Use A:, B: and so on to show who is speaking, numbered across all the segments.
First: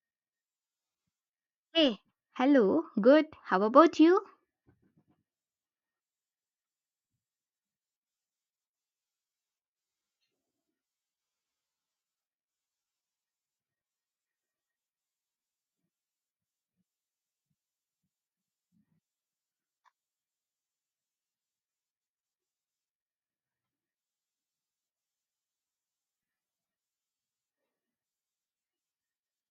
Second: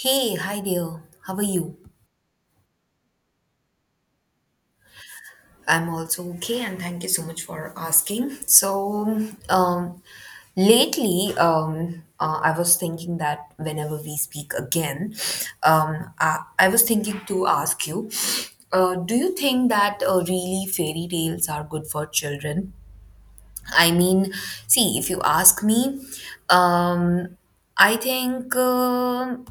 A: Hey, hi there. How are you?
B: Hey, hello, good. How about you?
A: I'm also okay, and thank you so much for asking. Lately, I was thinking that whenever we speak again, I was thinking to ask you, do you think that really fairy tales are good for children? I mean, see, if you ask me, um, I think.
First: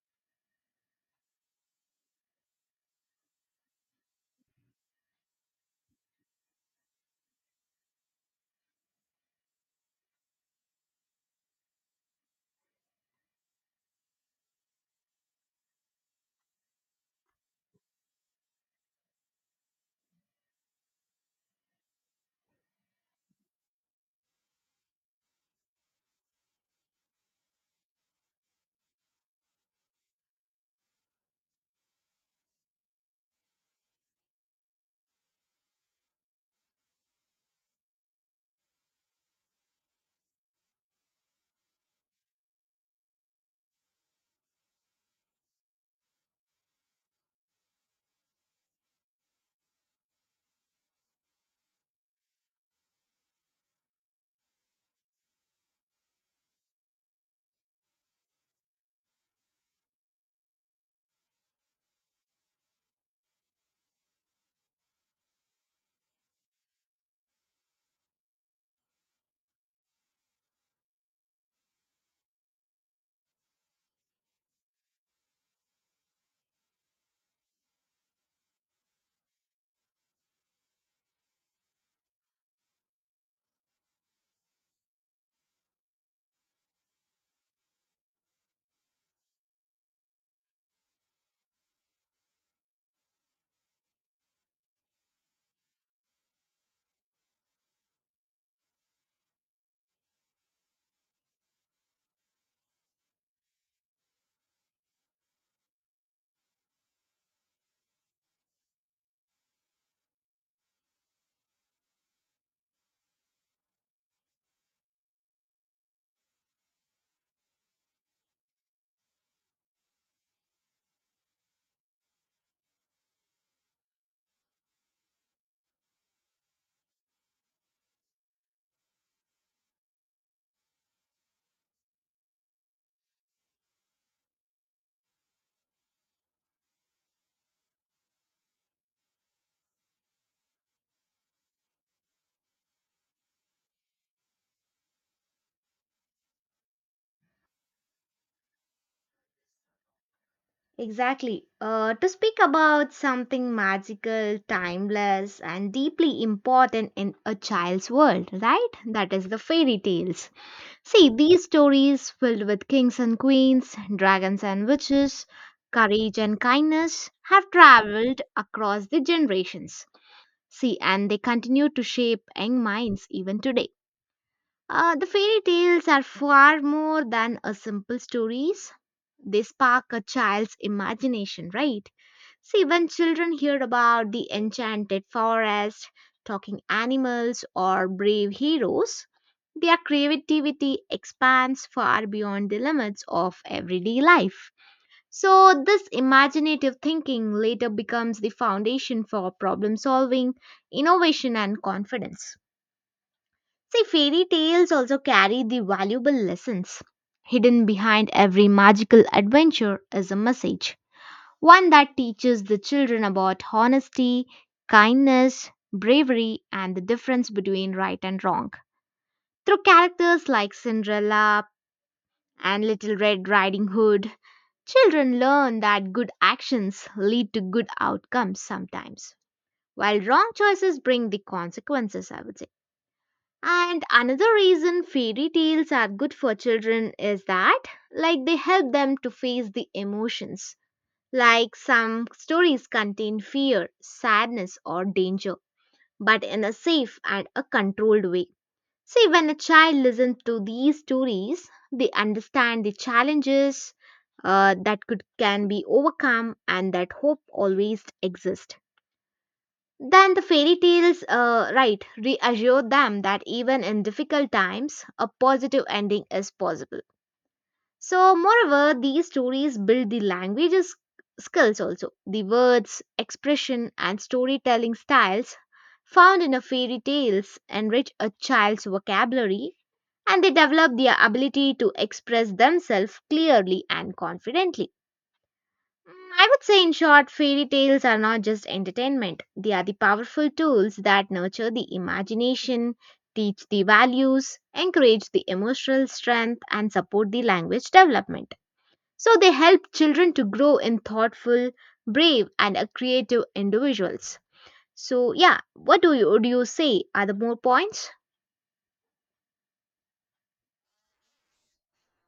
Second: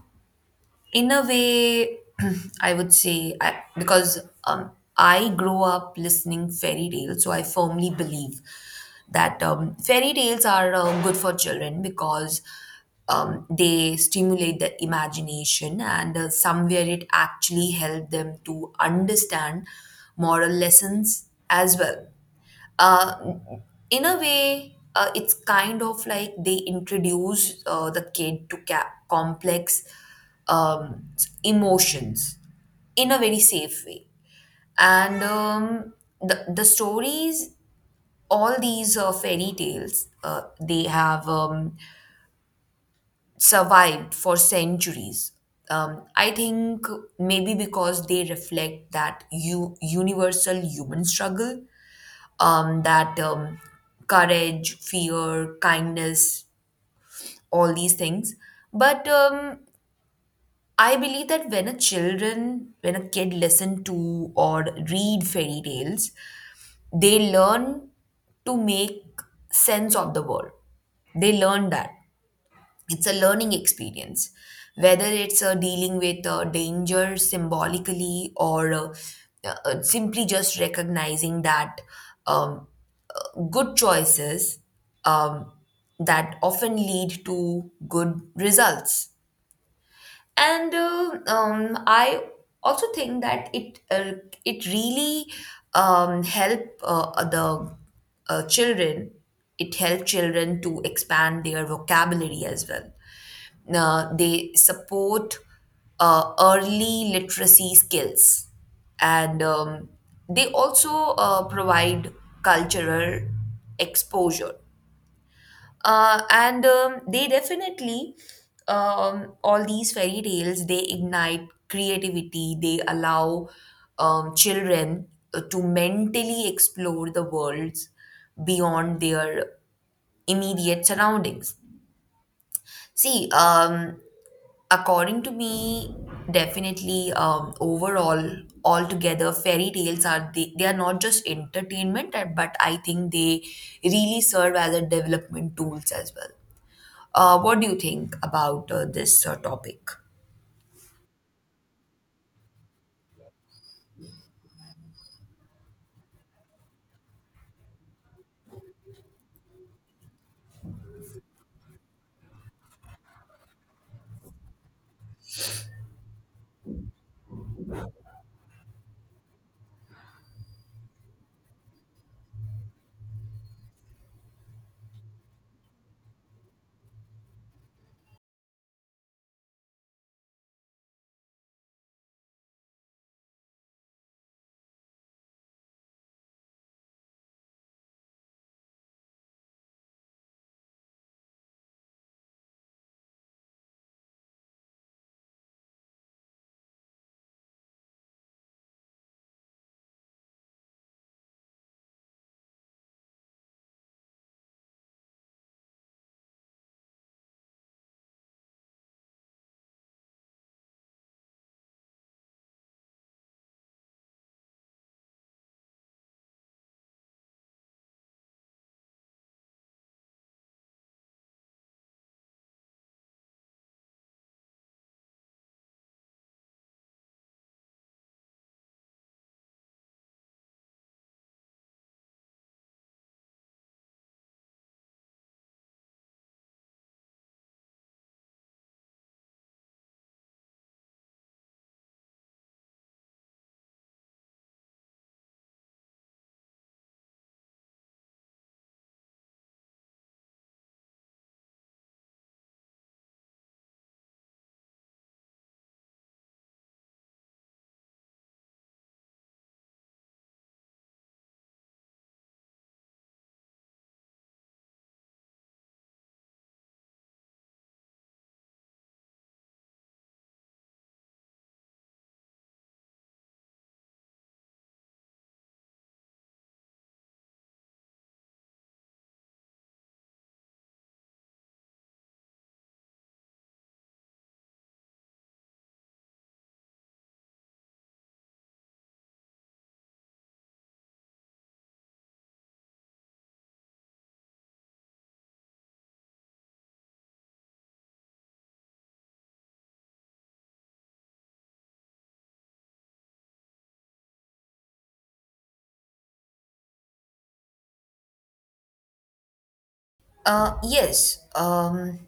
A: In a way I would say I, because um, I grow up listening fairy tales, so I firmly believe that fairy tales are good for children because they stimulate the imagination, and somewhere it actually helped them to understand moral lessons as well. uh, in a way, it's kind of like they introduce the kid to complex um, emotions in a very safe way. And the stories, all these fairy tales, they have survived for centuries. I think maybe because they reflect that universal human struggle, that courage, fear, kindness, all these things. But I believe that when a children, when a kid listen to or read fairy tales, they learn to make sense of the world. They learn that it's a learning experience, whether it's dealing with danger symbolically, or simply just recognizing that um, good choices um, that often lead to good results. And I also think that it it really help the children, it help children to expand their vocabulary as well. They support early literacy skills, and they also provide cultural exposure, and they definitely all these fairy tales, they ignite creativity, they allow children to mentally explore the worlds beyond their immediate surroundings. See According to me, definitely, overall, altogether, fairy tales, they are not just entertainment, but I think they really serve as a development tools as well. What do you think about this topic?
B: Exactly. To speak about something magical, timeless, and deeply important in a child's world, right? That is the fairy tales. See, these stories filled with kings and queens, dragons and witches, courage and kindness have traveled across the generations. See, and they continue to shape young minds even today. The fairy tales are far more than a simple stories. They spark a child's imagination, right? See, when children hear about the enchanted forest, talking animals, or brave heroes, their creativity expands far beyond the limits of everyday life. So, this imaginative thinking later becomes the foundation for problem solving, innovation, and confidence. See, fairy tales also carry the valuable lessons. Hidden behind every magical adventure is a message, one that teaches the children about honesty, kindness, bravery, and the difference between right and wrong. Through characters like Cinderella and Little Red Riding Hood, children learn that good actions lead to good outcomes sometimes, while wrong choices bring the consequences, I would say. And another reason fairy tales are good for children is that, like, they help them to face the emotions. Like, some stories contain fear, sadness, or danger, but in a safe and a controlled way. See, when a child listens to these stories, they understand the challenges that could can be overcome and that hope always exists. Then the fairy tales, right, reassure them that even in difficult times, a positive ending is possible. So, moreover, these stories build the languages skills also. The words, expression, and storytelling styles found in a fairy tales enrich a child's vocabulary and they develop their ability to express themselves clearly and confidently. Mm, I would say, in short, fairy tales are not just entertainment. They are the powerful tools that nurture the imagination, teach the values, encourage the emotional strength, and support the language development. So, they help children to grow in thoughtful, brave, and creative individuals. So, yeah, what do you, would you say? Are there more points?
A: Yes. Um,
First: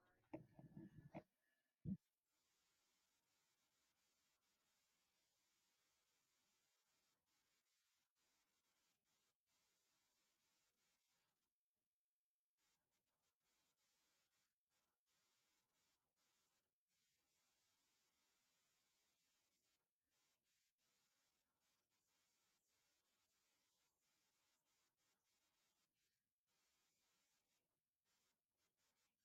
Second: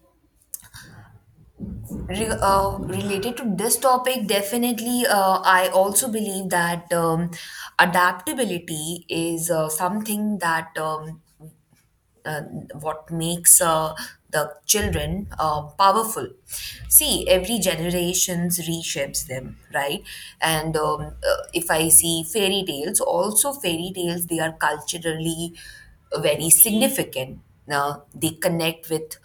A: re- uh, Related to this topic, definitely, I also believe that adaptability is something that uh, what makes the children powerful. See, every generations reshapes them, right? And if I see fairy tales, also fairy tales, they are culturally very significant. Now they connect with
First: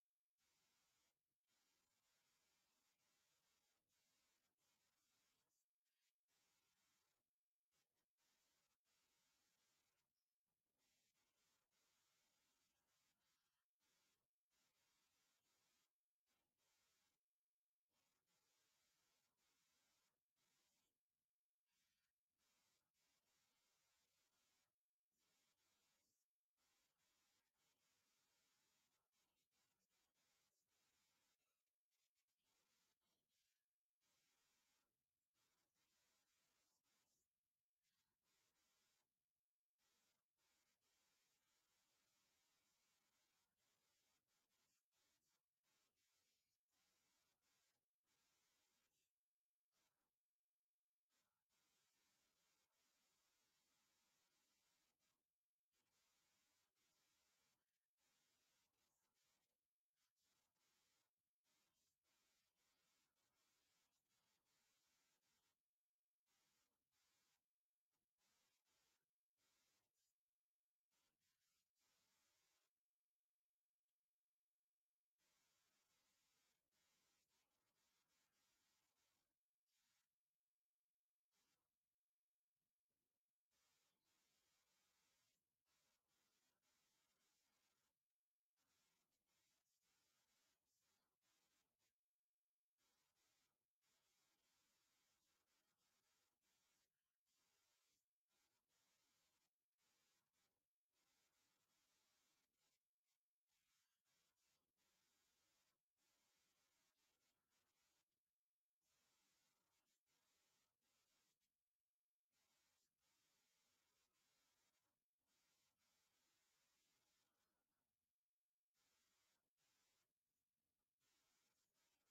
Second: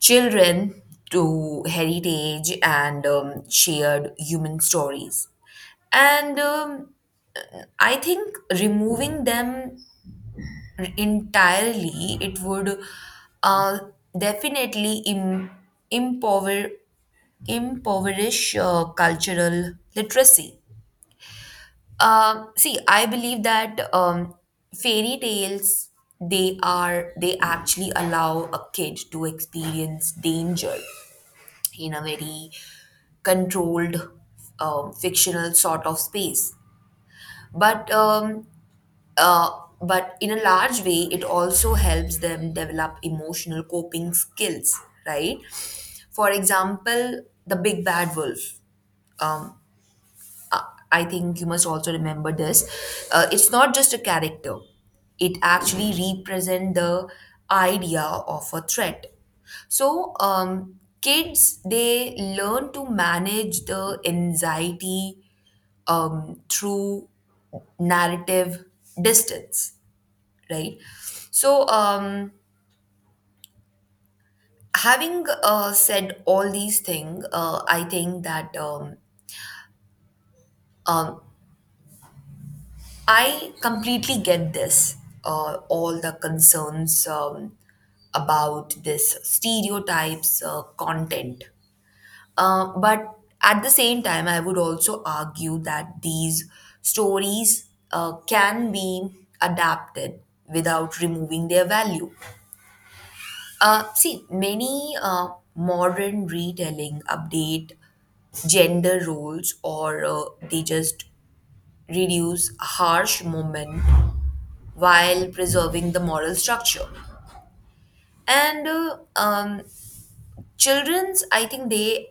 A: children to heritage and shared human stories. And I think removing them entirely, it would uh, definitely impover- impoverish cultural literacy. See, I believe that fairy tales they actually allow a kid to experience danger in a very controlled fictional sort of space. But um, Uh, but in a large way, it also helps them develop emotional coping skills, right? For example, the big bad wolf. Um, I I think you must also remember this. It's not just a character, it actually represents the idea of a threat. So, kids, they learn to manage the anxiety through narrative distance, right? So, having said all these things, I think that um, I completely get this, all the concerns about this stereotypes content. But at the same time, I would also argue that these stories can be adapted without removing their value. See, many modern retelling update gender roles, or they just reduce harsh moment while preserving the moral structure. And children's, I think they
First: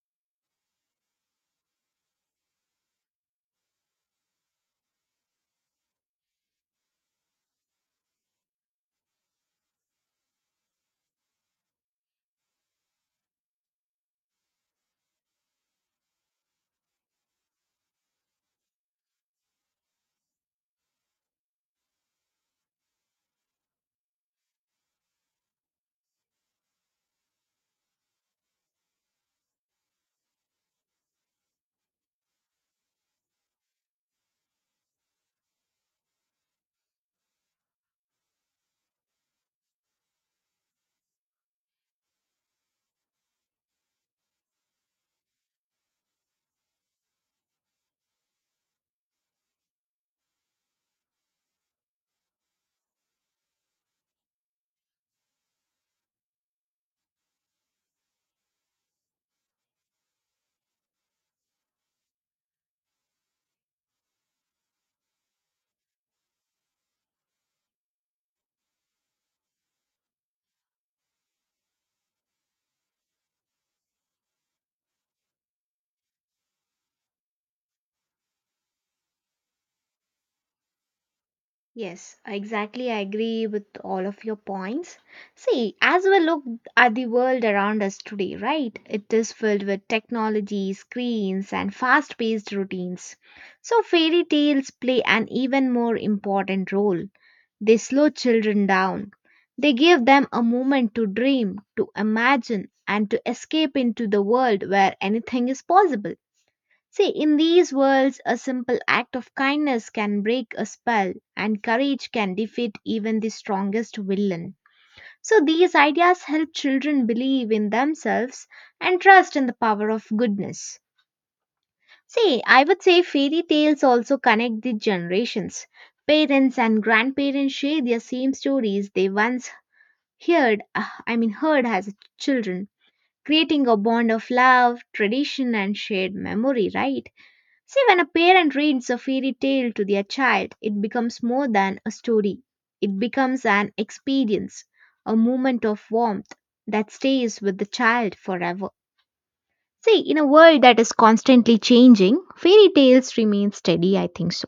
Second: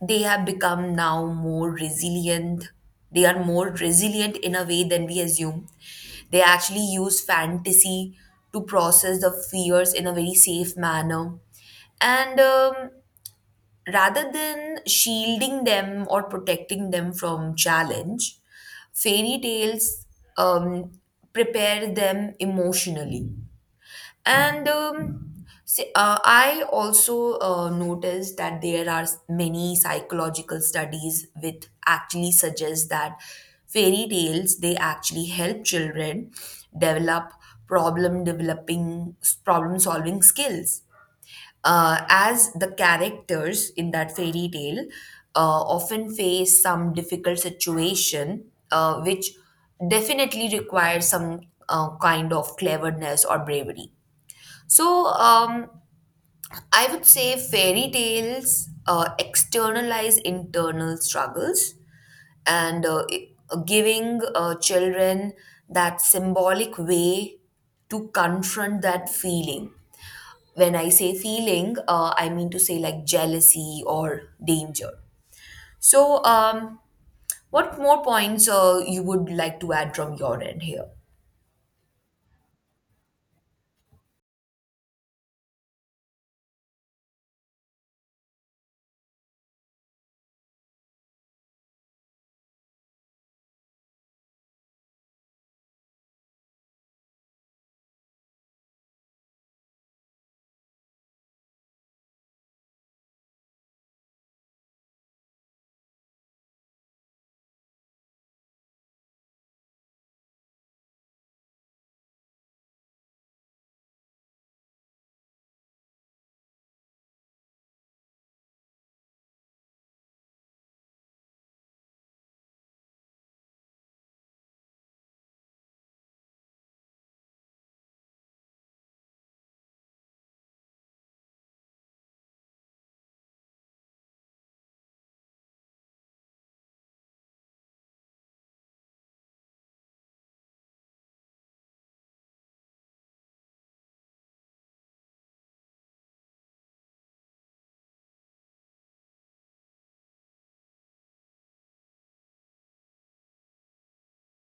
A: they have become now more resilient. They are more resilient in a way than we assume. They actually use fantasy to process the fears in a very safe manner, and rather than shielding them or protecting them from challenge, fairy tales um, prepare them emotionally. And I also noticed that there are many psychological studies which actually suggest that fairy tales they actually help children develop problem developing problem solving skills, as the characters in that fairy tale often face some difficult situation, which definitely requires some kind of cleverness or bravery. So, I would say fairy tales externalize internal struggles, and giving children that symbolic way to confront that feeling. When I say feeling, I mean to say like jealousy or danger. So, what more points you would like to add from your end here?
B: Yes, exactly. I agree with all of your points. See, as we look at the world around us today, right, it is filled with technology, screens, and fast paced routines. So, fairy tales play an even more important role. They slow children down, they give them a moment to dream, to imagine, and to escape into the world where anything is possible. See, in these worlds, a simple act of kindness can break a spell, and courage can defeat even the strongest villain. So, these ideas help children believe in themselves and trust in the power of goodness. See, I would say fairy tales also connect the generations. Parents and grandparents share their same stories they once heard as children, creating a bond of love, tradition, and shared memory, right? See, when a parent reads a fairy tale to their child, it becomes more than a story. It becomes an experience, a moment of warmth that stays with the child forever. See, in a world that is constantly changing, fairy tales remain steady, I think so.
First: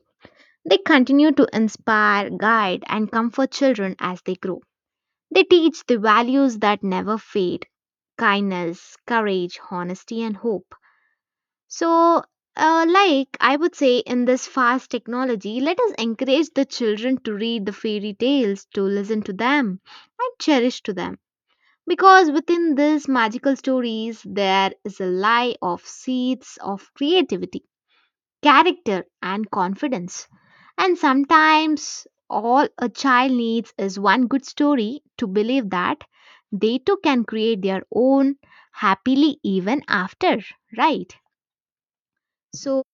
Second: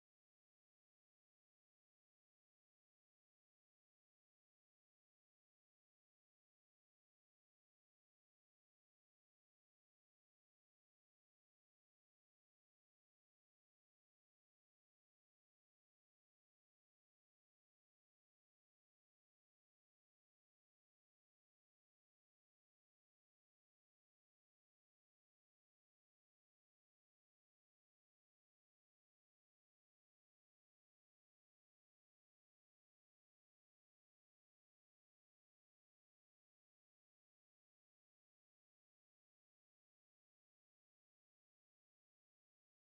B: They continue to inspire, guide, and comfort children as they grow. They teach the values that never fade kindness, courage, honesty, and hope. So, like I would say, in this fast technology, let us encourage the children to read the fairy tales, to listen to them, and cherish to them. Because within these magical stories, there is a lie of seeds of creativity, character, and confidence. And sometimes, all a child needs is one good story to believe that they too can create their own happily even after, right? So,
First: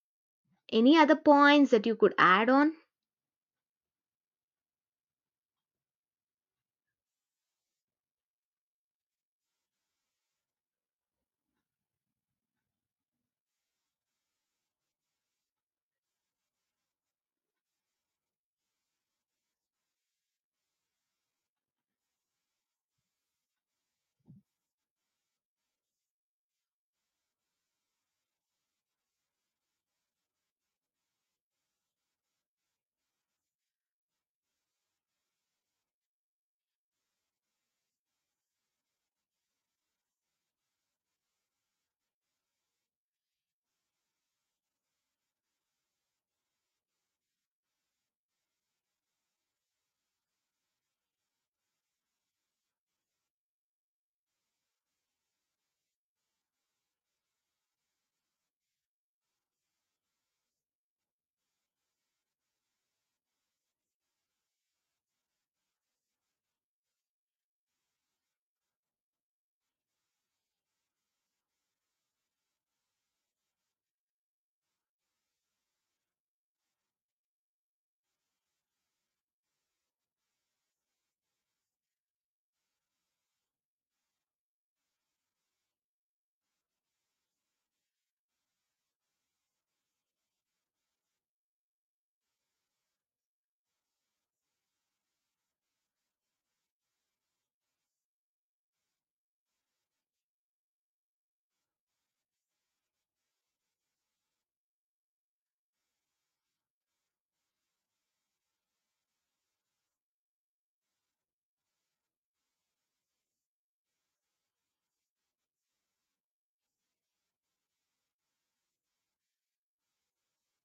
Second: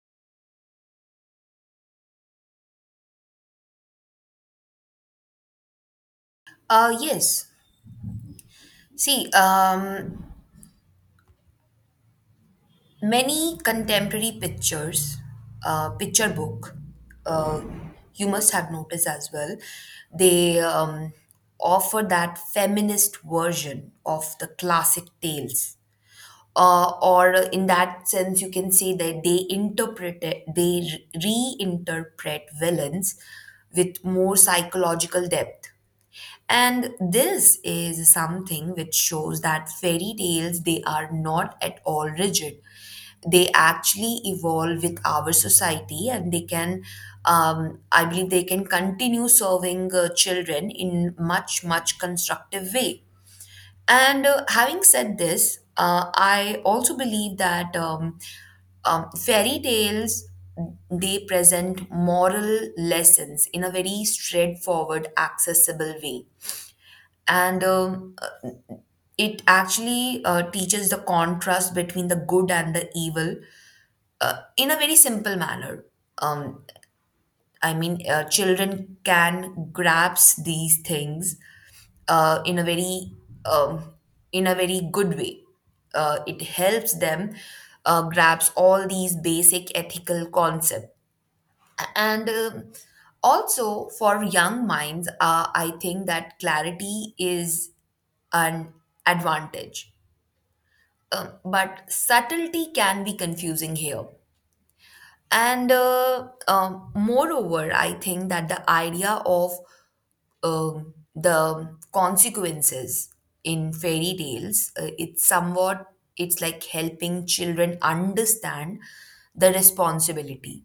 B: any other points that you could add on?
A: Yes. See, many contemporary pictures, picture book, uh, you must have noticed as well, they offer that feminist version of the classic tales, or in that sense you can say that they interpret it, they reinterpret villains with more psychological depth. And this is something which shows that fairy tales, they are not at all rigid. They actually evolve with our society, and they can I believe they can continue serving children in much much constructive way. And having said this, I also believe that fairy tales they present moral lessons in a very straightforward, accessible way, and it actually teaches the contrast between the good and the evil in a very simple manner. Um, I mean, children can grasp these things uh, in a very um, in a very good way. It helps them grasp all these basic ethical concepts. And also for young minds, I think that clarity is an advantage. But subtlety can be confusing here. And moreover, I think that the idea of the consequences in fairy tales, it's somewhat it's like helping children understand the responsibility.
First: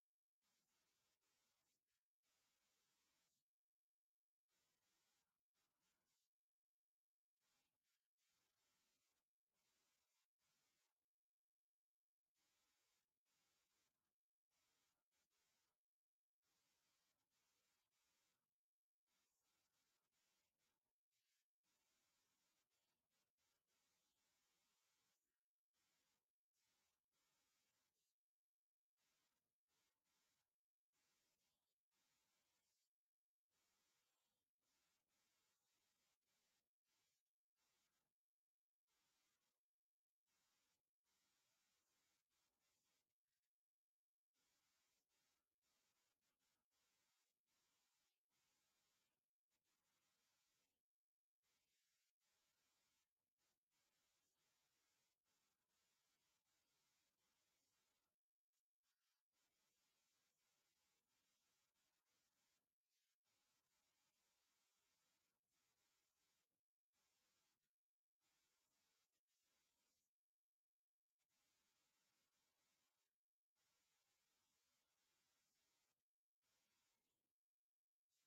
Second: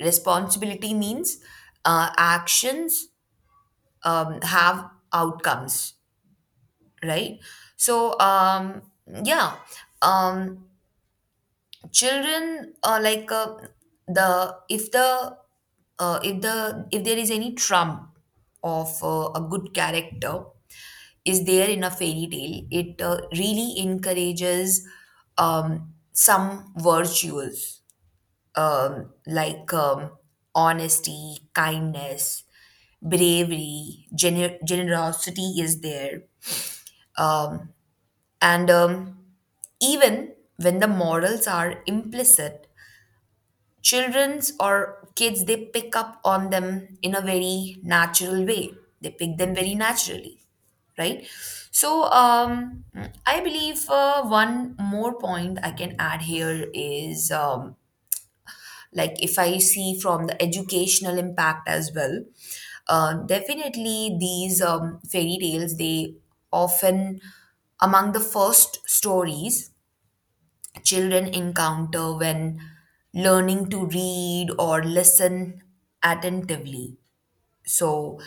A: Responsibility means actions have outcomes, right? So, yeah um, children like the if the if the if there is any trump of a good character is there in a fairy tale, it really encourages some virtues like honesty, kindness, bravery, generosity is there. Um, and even when the morals are implicit, children's or kids, they pick up on them in a very natural way, they pick them very naturally, right? So, I believe one more point I can add here is, like if I see from the educational impact as well, definitely these fairy tales they often among the first stories children encounter when learning to read or listen attentively. So,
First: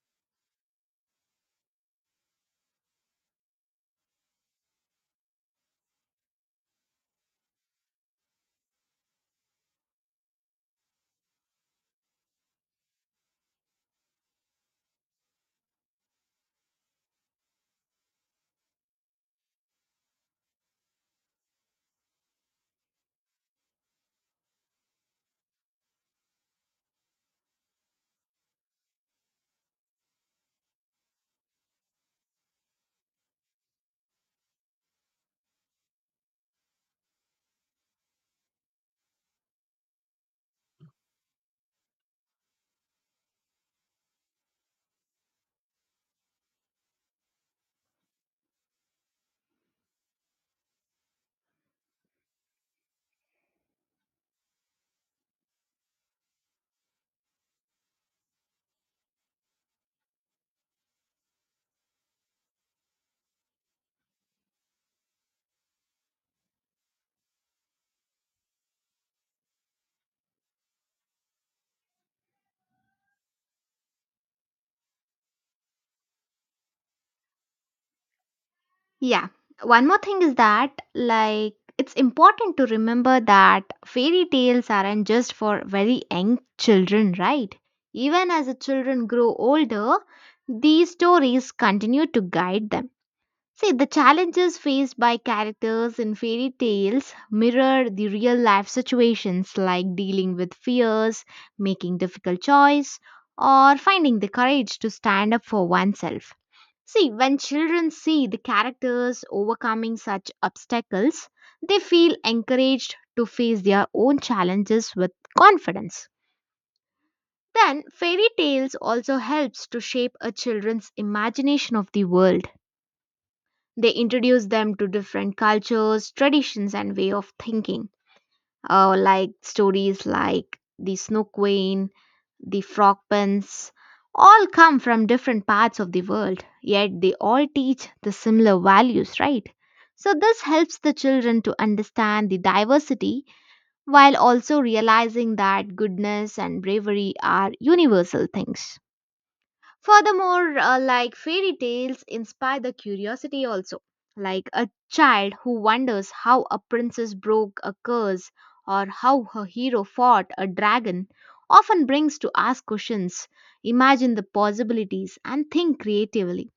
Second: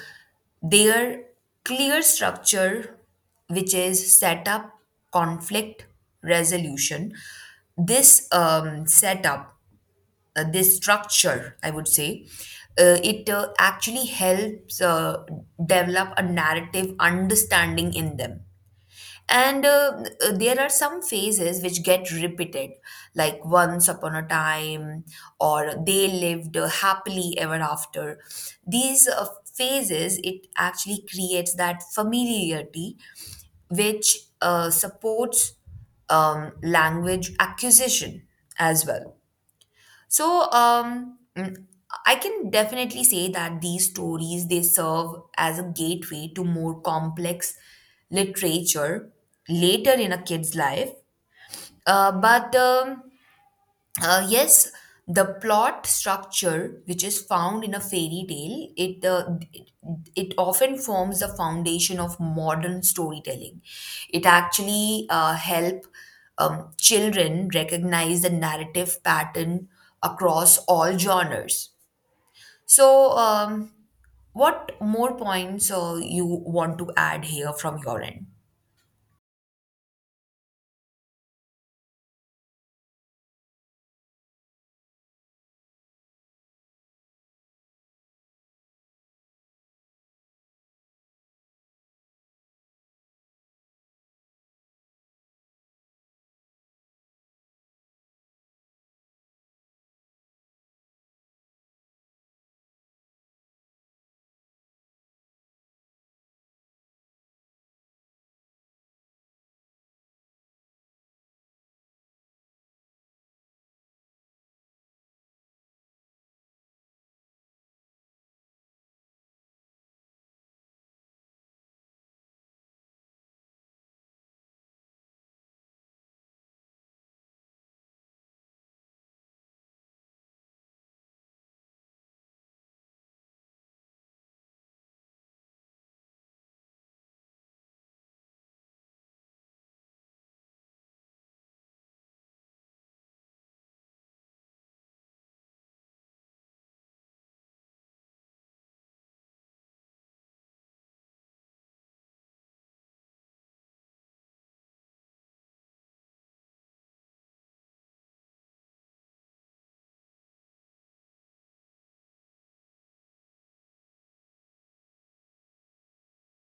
A: their clear structure, which is setup, conflict, resolution, this this structure, I would say, it actually helps develop a narrative understanding in them. And there are some phases which get repeated, like once upon a time, or they lived happily ever after. These phases, it actually creates that familiarity which supports language acquisition as well. So, I can definitely say that these stories they serve as a gateway to more complex literature later in a kid's life. But yes, the plot structure which is found in a fairy tale, it it often forms the foundation of modern storytelling. It actually help children recognize the narrative pattern across all genres. So, what more points you want to add here from your end?
B: Yeah. One more thing is that, like, it's important to remember that fairy tales aren't just for very young children, right? Even as the children grow older, these stories continue to guide them. See, the challenges faced by characters in fairy tales mirror the real life situations like dealing with fears, making difficult choice, or finding the courage to stand up for oneself. See, when children see the characters overcoming such obstacles, they feel encouraged to face their own challenges with confidence. Then, fairy tales also helps to shape a children's imagination of the world. They introduce them to different cultures, traditions, and way of thinking. Like stories like the Snow Queen, the frog pens, all come from different parts of the world, yet they all teach the similar values, right? So, this helps the children to understand the diversity while also realizing that goodness and bravery are universal things. Furthermore, like fairy tales inspire the curiosity also, like a child who wonders how a princess broke a curse or how her hero fought a dragon often brings to ask questions, imagine the possibilities and think creatively.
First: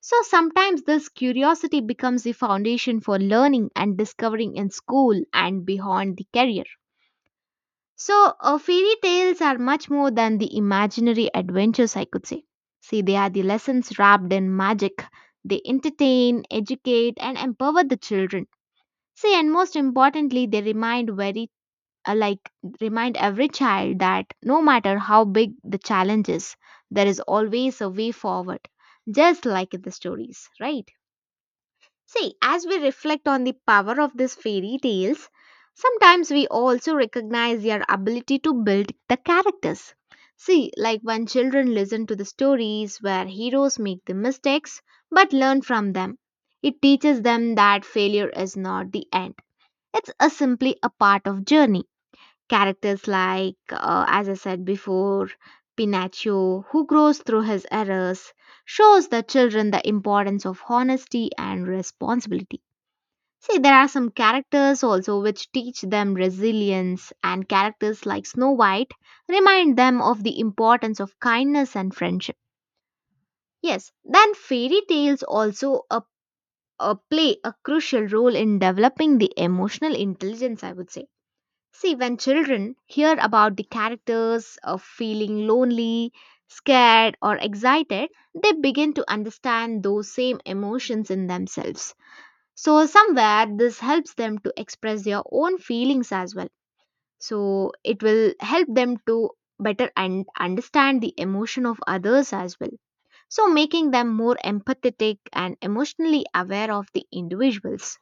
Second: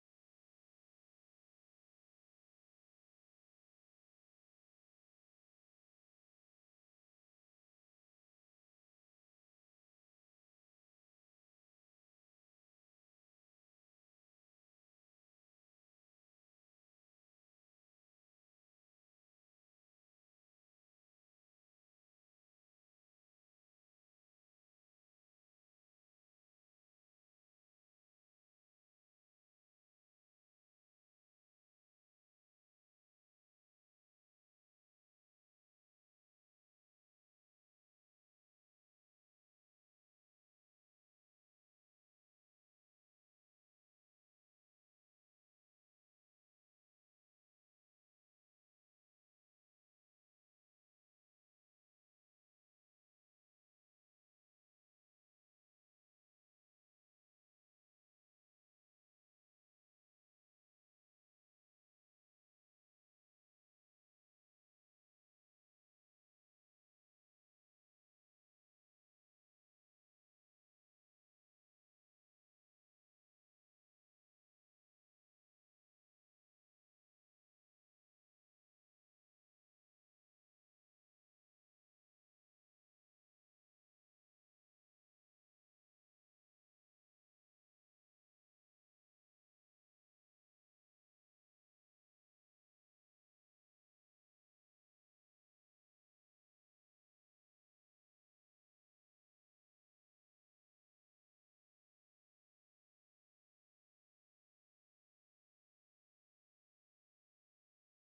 B: So sometimes this curiosity becomes the foundation for learning and discovering in school and beyond the career. So, fairy tales are much more than the imaginary adventures, I could say. See, they are the lessons wrapped in magic. They entertain, educate, and empower the children. See, and most importantly, they remind very like remind every child that no matter how big the challenge is, there is always a way forward. Just like in the stories, right? See, as we reflect on the power of these fairy tales, sometimes we also recognize their ability to build the characters. See, like when children listen to the stories where heroes make the mistakes but learn from them, it teaches them that failure is not the end. It's a simply a part of journey. Characters like, as I said before, Pinocchio, who grows through his errors, shows the children the importance of honesty and responsibility. See, there are some characters also which teach them resilience, and characters like Snow White remind them of the importance of kindness and friendship. Yes, then fairy tales also a play a crucial role in developing the emotional intelligence, I would say. See, when children hear about the characters of feeling lonely, scared, or excited, they begin to understand those same emotions in themselves. So, somewhere this helps them to express their own feelings as well. So, it will help them to better and understand the emotion of others as well. So, making them more empathetic and emotionally aware of the individuals.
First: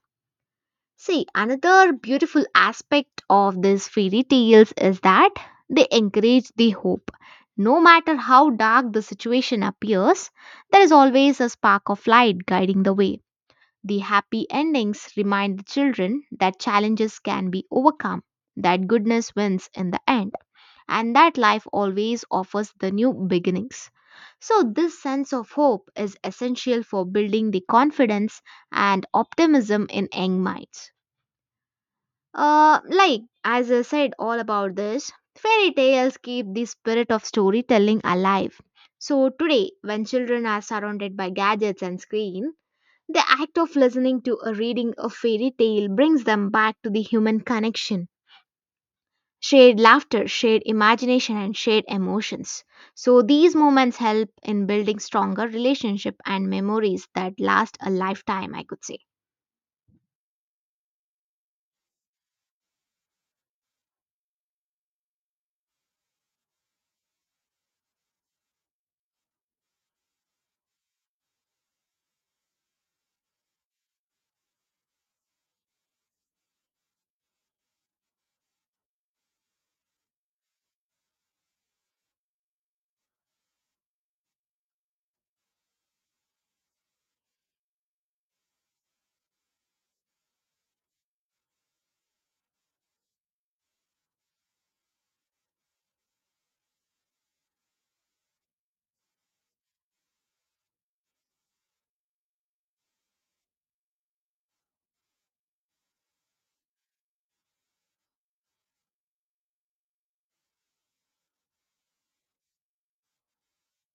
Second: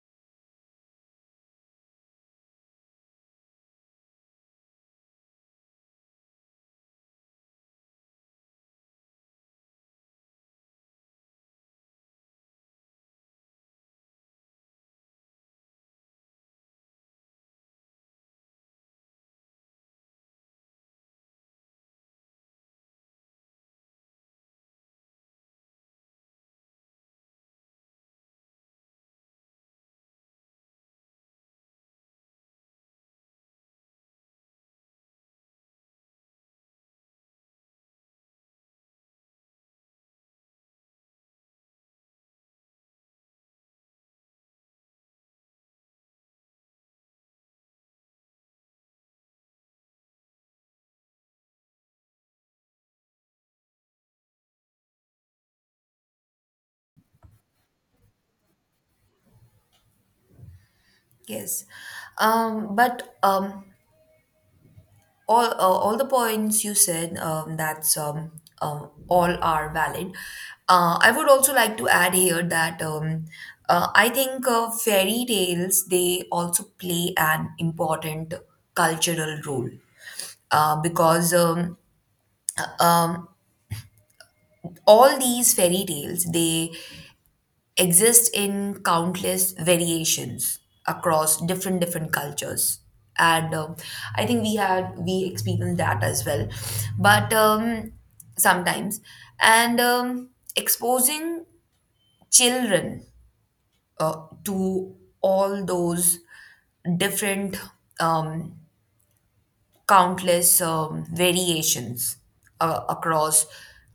B: See, another beautiful aspect of these fairy tales is that they encourage the hope. No matter how dark the situation appears, there is always a spark of light guiding the way. The happy endings remind the children that challenges can be overcome, that goodness wins in the end, and that life always offers the new beginnings. So, this sense of hope is essential for building the confidence and optimism in young minds. Like, as I said all about this, fairy tales keep the spirit of storytelling alive. So, today, when children are surrounded by gadgets and screen, the act of listening to or reading a fairy tale brings them back to the human connection, shared laughter, shared imagination, and shared emotions. So, these moments help in building stronger relationship and memories that last a lifetime, I could say.
A: Yes, but all the points you said, that's all are valid. I would also like to add here that I think fairy tales, they also play an important cultural role, because all these fairy tales they exist in countless variations across different different cultures, and I think we experienced that as well. But um, sometimes and um, exposing children uh, to all those different um, countless variations across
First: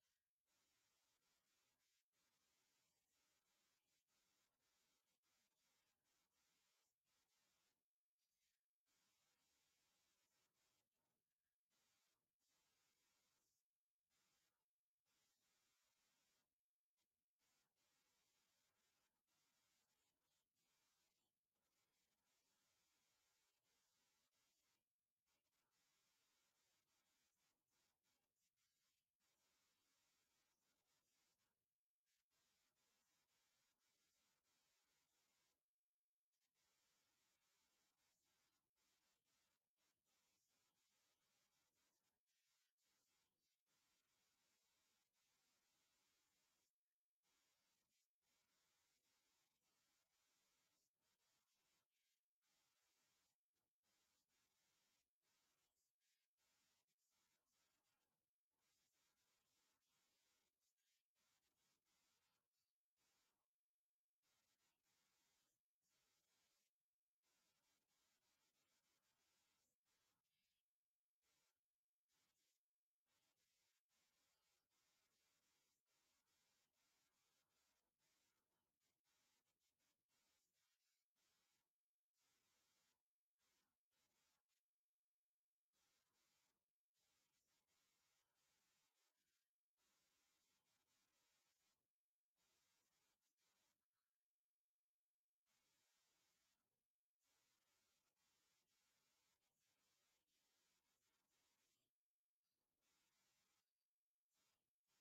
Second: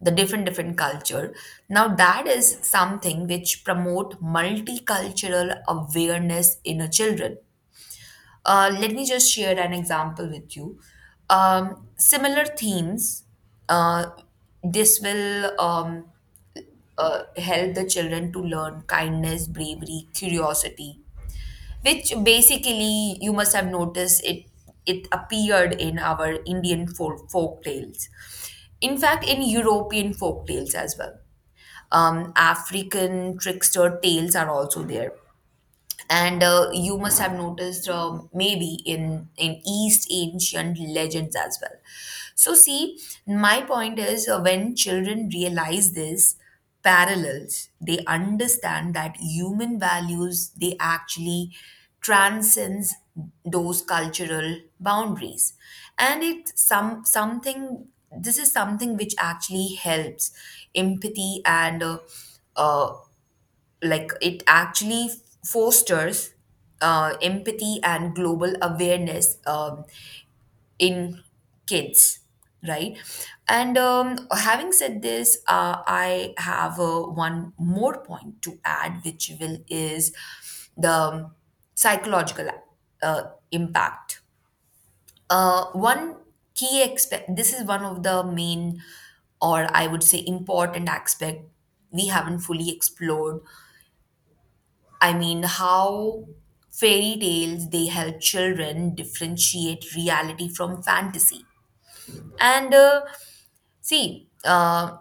A: the different different culture, now that is something which promote multicultural awareness in a children. Let me just share an example with you. Similar themes, uh, this will help the children to learn kindness, bravery, curiosity, which basically you must have noticed it. It appeared in our Indian folk tales. In fact, in European folk tales as well. African trickster tales are also there, and you must have noticed, maybe in east ancient legends as well. So see, my point is, when children realize this parallels, they understand that human values they actually transcends those cultural boundaries, and it's some something this is something which actually helps empathy, and uh, like it actually fosters empathy and global awareness in kids, right? And having said this, I have one more point to add, which will is the psychological uh, impact. One key aspect, this is one of the main, or I would say important aspect, we haven't fully explored. I mean, how fairy tales they help children differentiate reality from fantasy. And see,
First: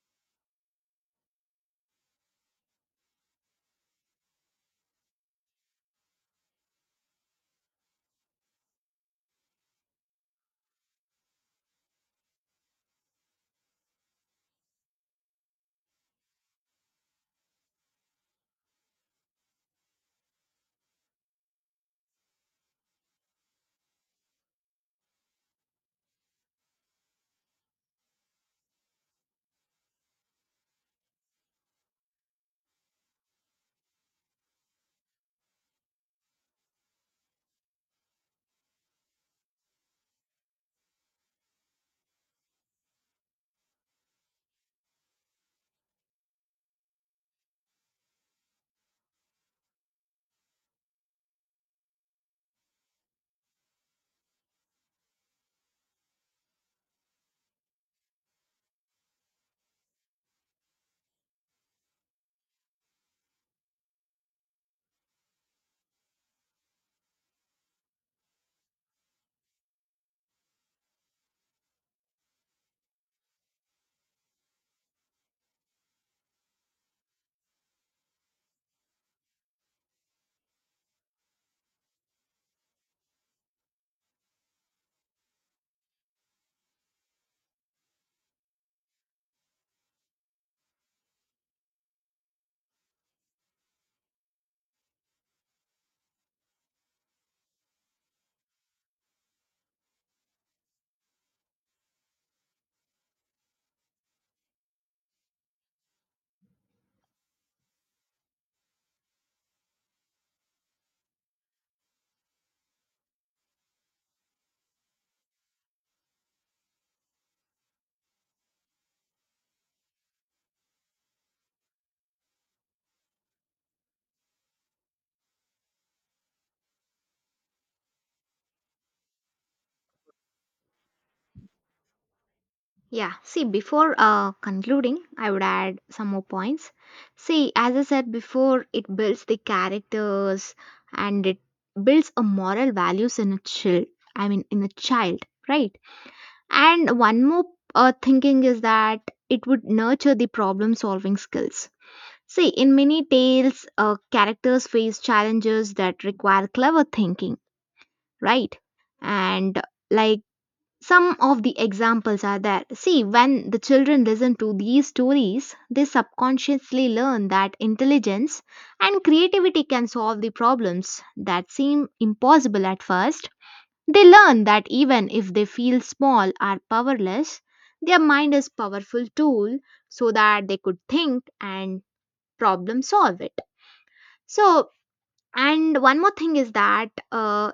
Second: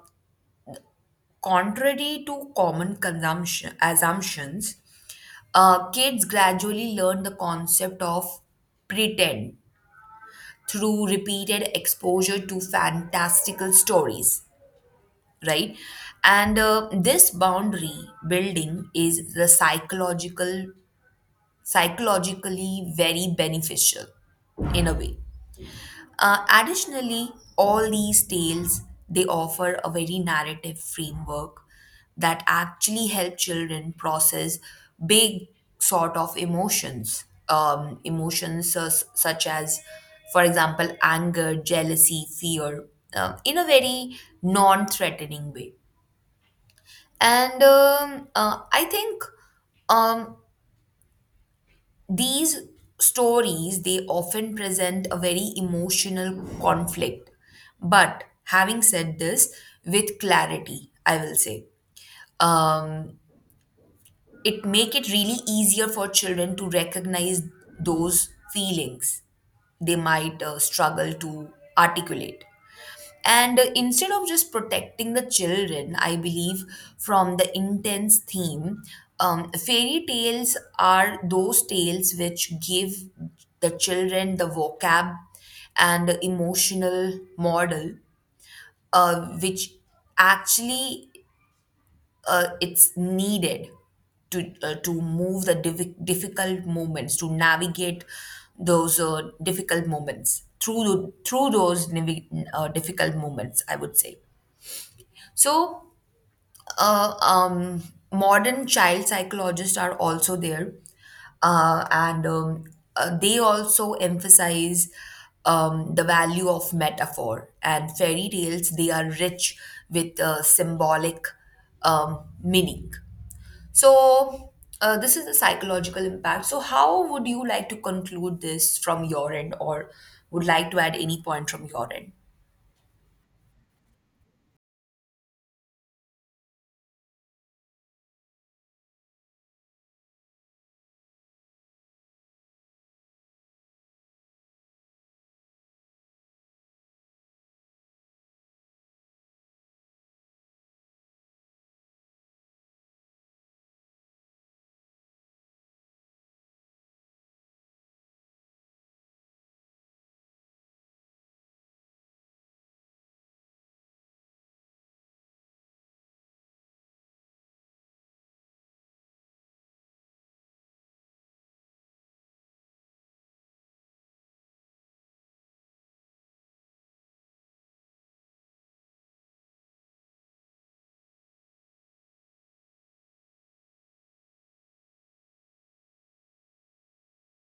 A: contrary to common consumption assumptions, kids gradually learn the concept of pretend through repeated exposure to fantastical stories, right? And this boundary building is the psychologically very beneficial in a way. Additionally, all these tales they offer a very narrative framework that actually help children process big sort of emotions, emotions such as, for example, anger, jealousy, fear, in a very non-threatening way. And I think um, these stories, they often present a very emotional conflict, but having said this, with clarity, I will say, um, it make it really easier for children to recognize those feelings they might struggle to articulate. And instead of just protecting the children, I believe, from the intense theme, fairy tales are those tales which give the children the vocab and the emotional model, which actually it's needed to move the difficult moments, to navigate those difficult moments through those difficult moments, I would say. So, uh, um, modern child psychologists are also there, and they also emphasize the value of metaphor, and fairy tales, they are rich with symbolic meaning. So, this is the psychological impact. So, how would you like to conclude this from your end, or would like to add any point from your end?
B: Yeah, see, before concluding, I would add some more points. See, as I said before, it builds the characters and it builds a moral values in a child. I mean, in a child, right? And one more thinking is that it would nurture the problem solving skills. See, in many tales, characters face challenges that require clever thinking, right? And like some of the examples are there. See, when the children listen to these stories, they subconsciously learn that intelligence and creativity can solve the problems that seem impossible at first. They learn that even if they feel small or powerless, their mind is powerful tool so that they could think and problem solve it. So, and one more thing is that uh,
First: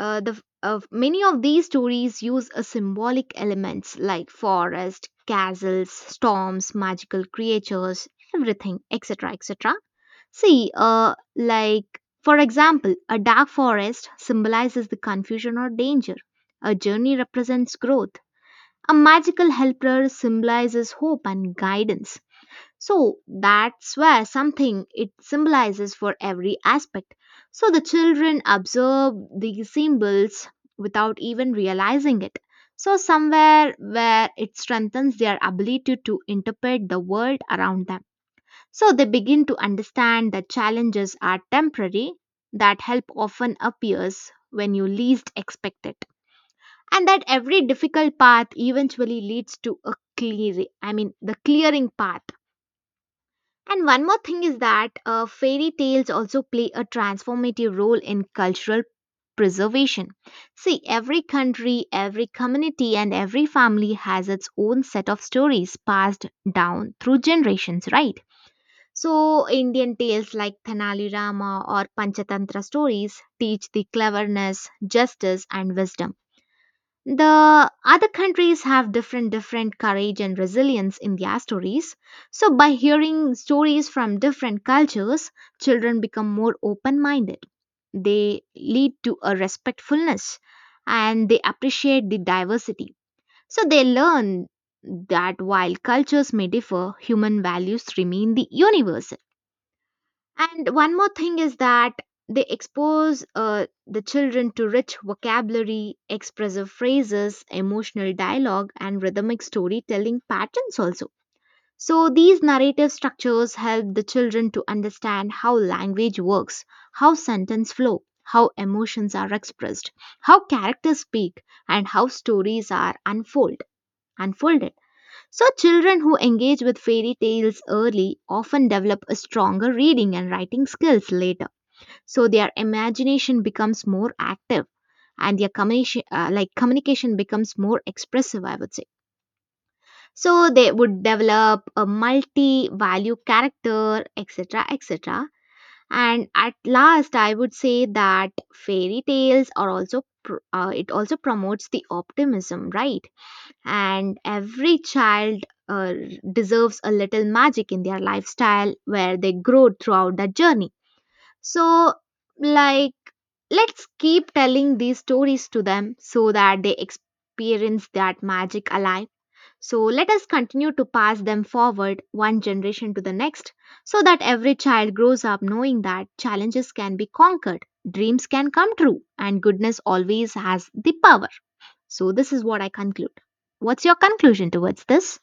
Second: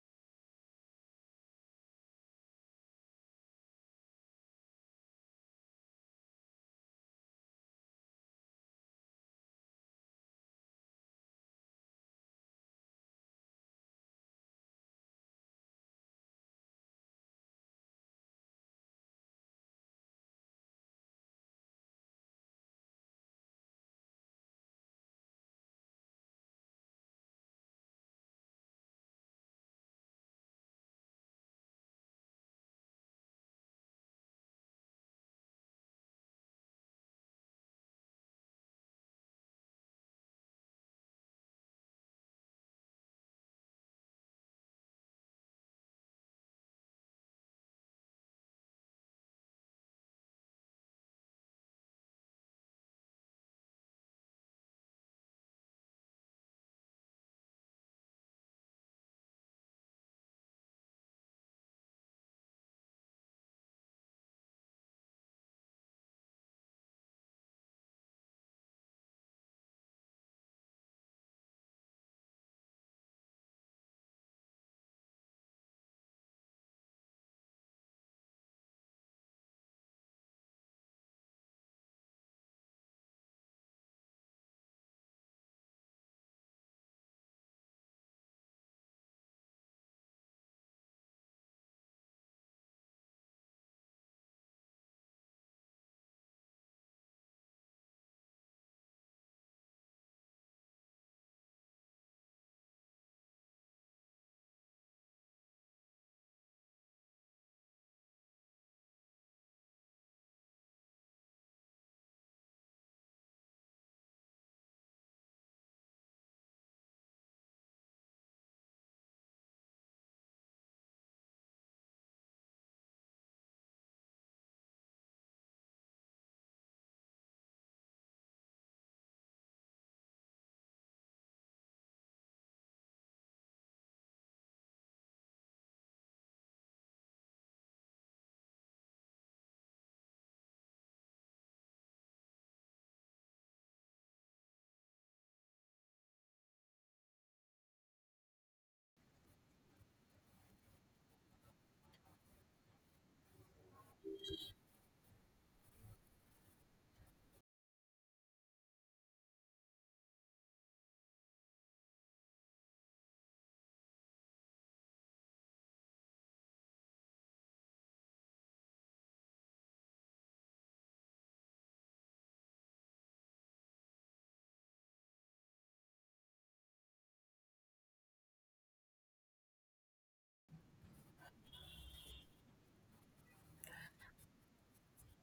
B: uh, the, uh, many of these stories use a symbolic elements like forest, castles, storms, magical creatures, everything, etc., etc. See, like for example, a dark forest symbolizes the confusion or danger. A journey represents growth. A magical helper symbolizes hope and guidance. So that's where something it symbolizes for every aspect. So the children observe these symbols without even realizing it. So somewhere where it strengthens their ability to interpret the world around them. So they begin to understand that challenges are temporary, that help often appears when you least expect it. And that every difficult path eventually leads to a clear I mean the clearing path and one more thing is that fairy tales also play a transformative role in cultural preservation. See, every country, every community, and every family has its own set of stories passed down through generations, right? So, Indian tales like Thanali Rama or Panchatantra stories teach the cleverness, justice, and wisdom the other countries have different different courage and resilience in their stories so by hearing stories from different cultures children become more open minded they lead to a respectfulness and they appreciate the diversity so they learn that while cultures may differ human values remain the universal and one more thing is that they expose the children to rich vocabulary, expressive phrases, emotional dialogue, and rhythmic storytelling patterns also. So, these narrative structures help the children to understand how language works, how sentence flow, how emotions are expressed, how characters speak, and how stories are unfolded. So, children who engage with fairy tales early often develop a stronger reading and writing skills later. So, their imagination becomes more active and their communication becomes more expressive I would say so they would develop a multi value character etc etc and at last I would say that fairy tales are also pr- it also promotes the optimism right and every child deserves a little magic in their lifestyle where they grow throughout the journey so like let's keep telling these stories to them so that they experience that magic alive so let us continue to pass them forward one generation to the next so that every child grows up knowing that challenges can be conquered dreams can come true and goodness always has the power so, this is what I conclude. What's your conclusion towards this?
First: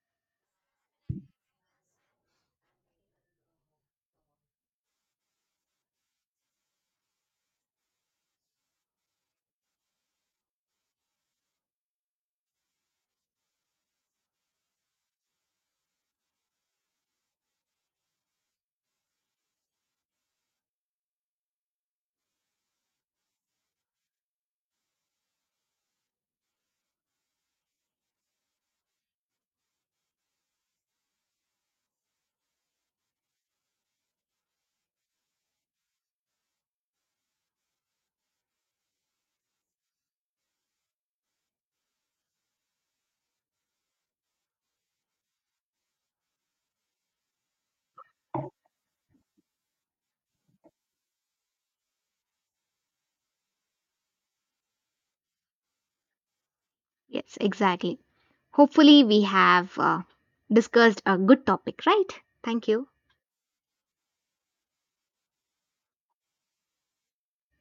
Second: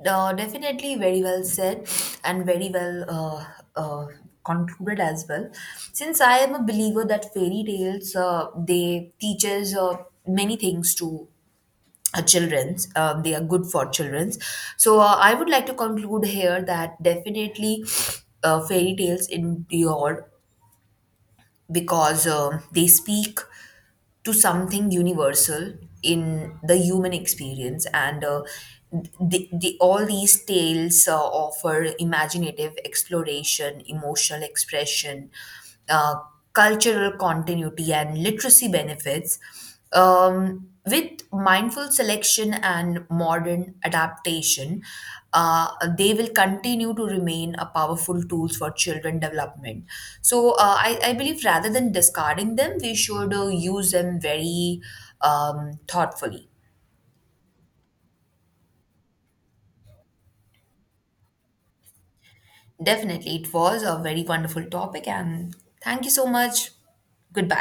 A: No, definitely very well said, and very well uh, concluded as well. Since I am a believer that fairy tales they teaches many things to childrens. They are good for childrens. So I would like to conclude here that definitely fairy tales endure because they speak to something universal in the human experience, and all these tales offer imaginative exploration, emotional expression, uh, cultural continuity, and literacy benefits. With mindful selection and modern adaptation, uh, they will continue to remain a powerful tools for children development. So I believe rather than discarding them, we should use them very thoughtfully.
B: Yes, exactly. Hopefully, we have discussed a good topic, right? Thank you.
A: Definitely, it was a very wonderful topic, and thank you so much. Goodbye.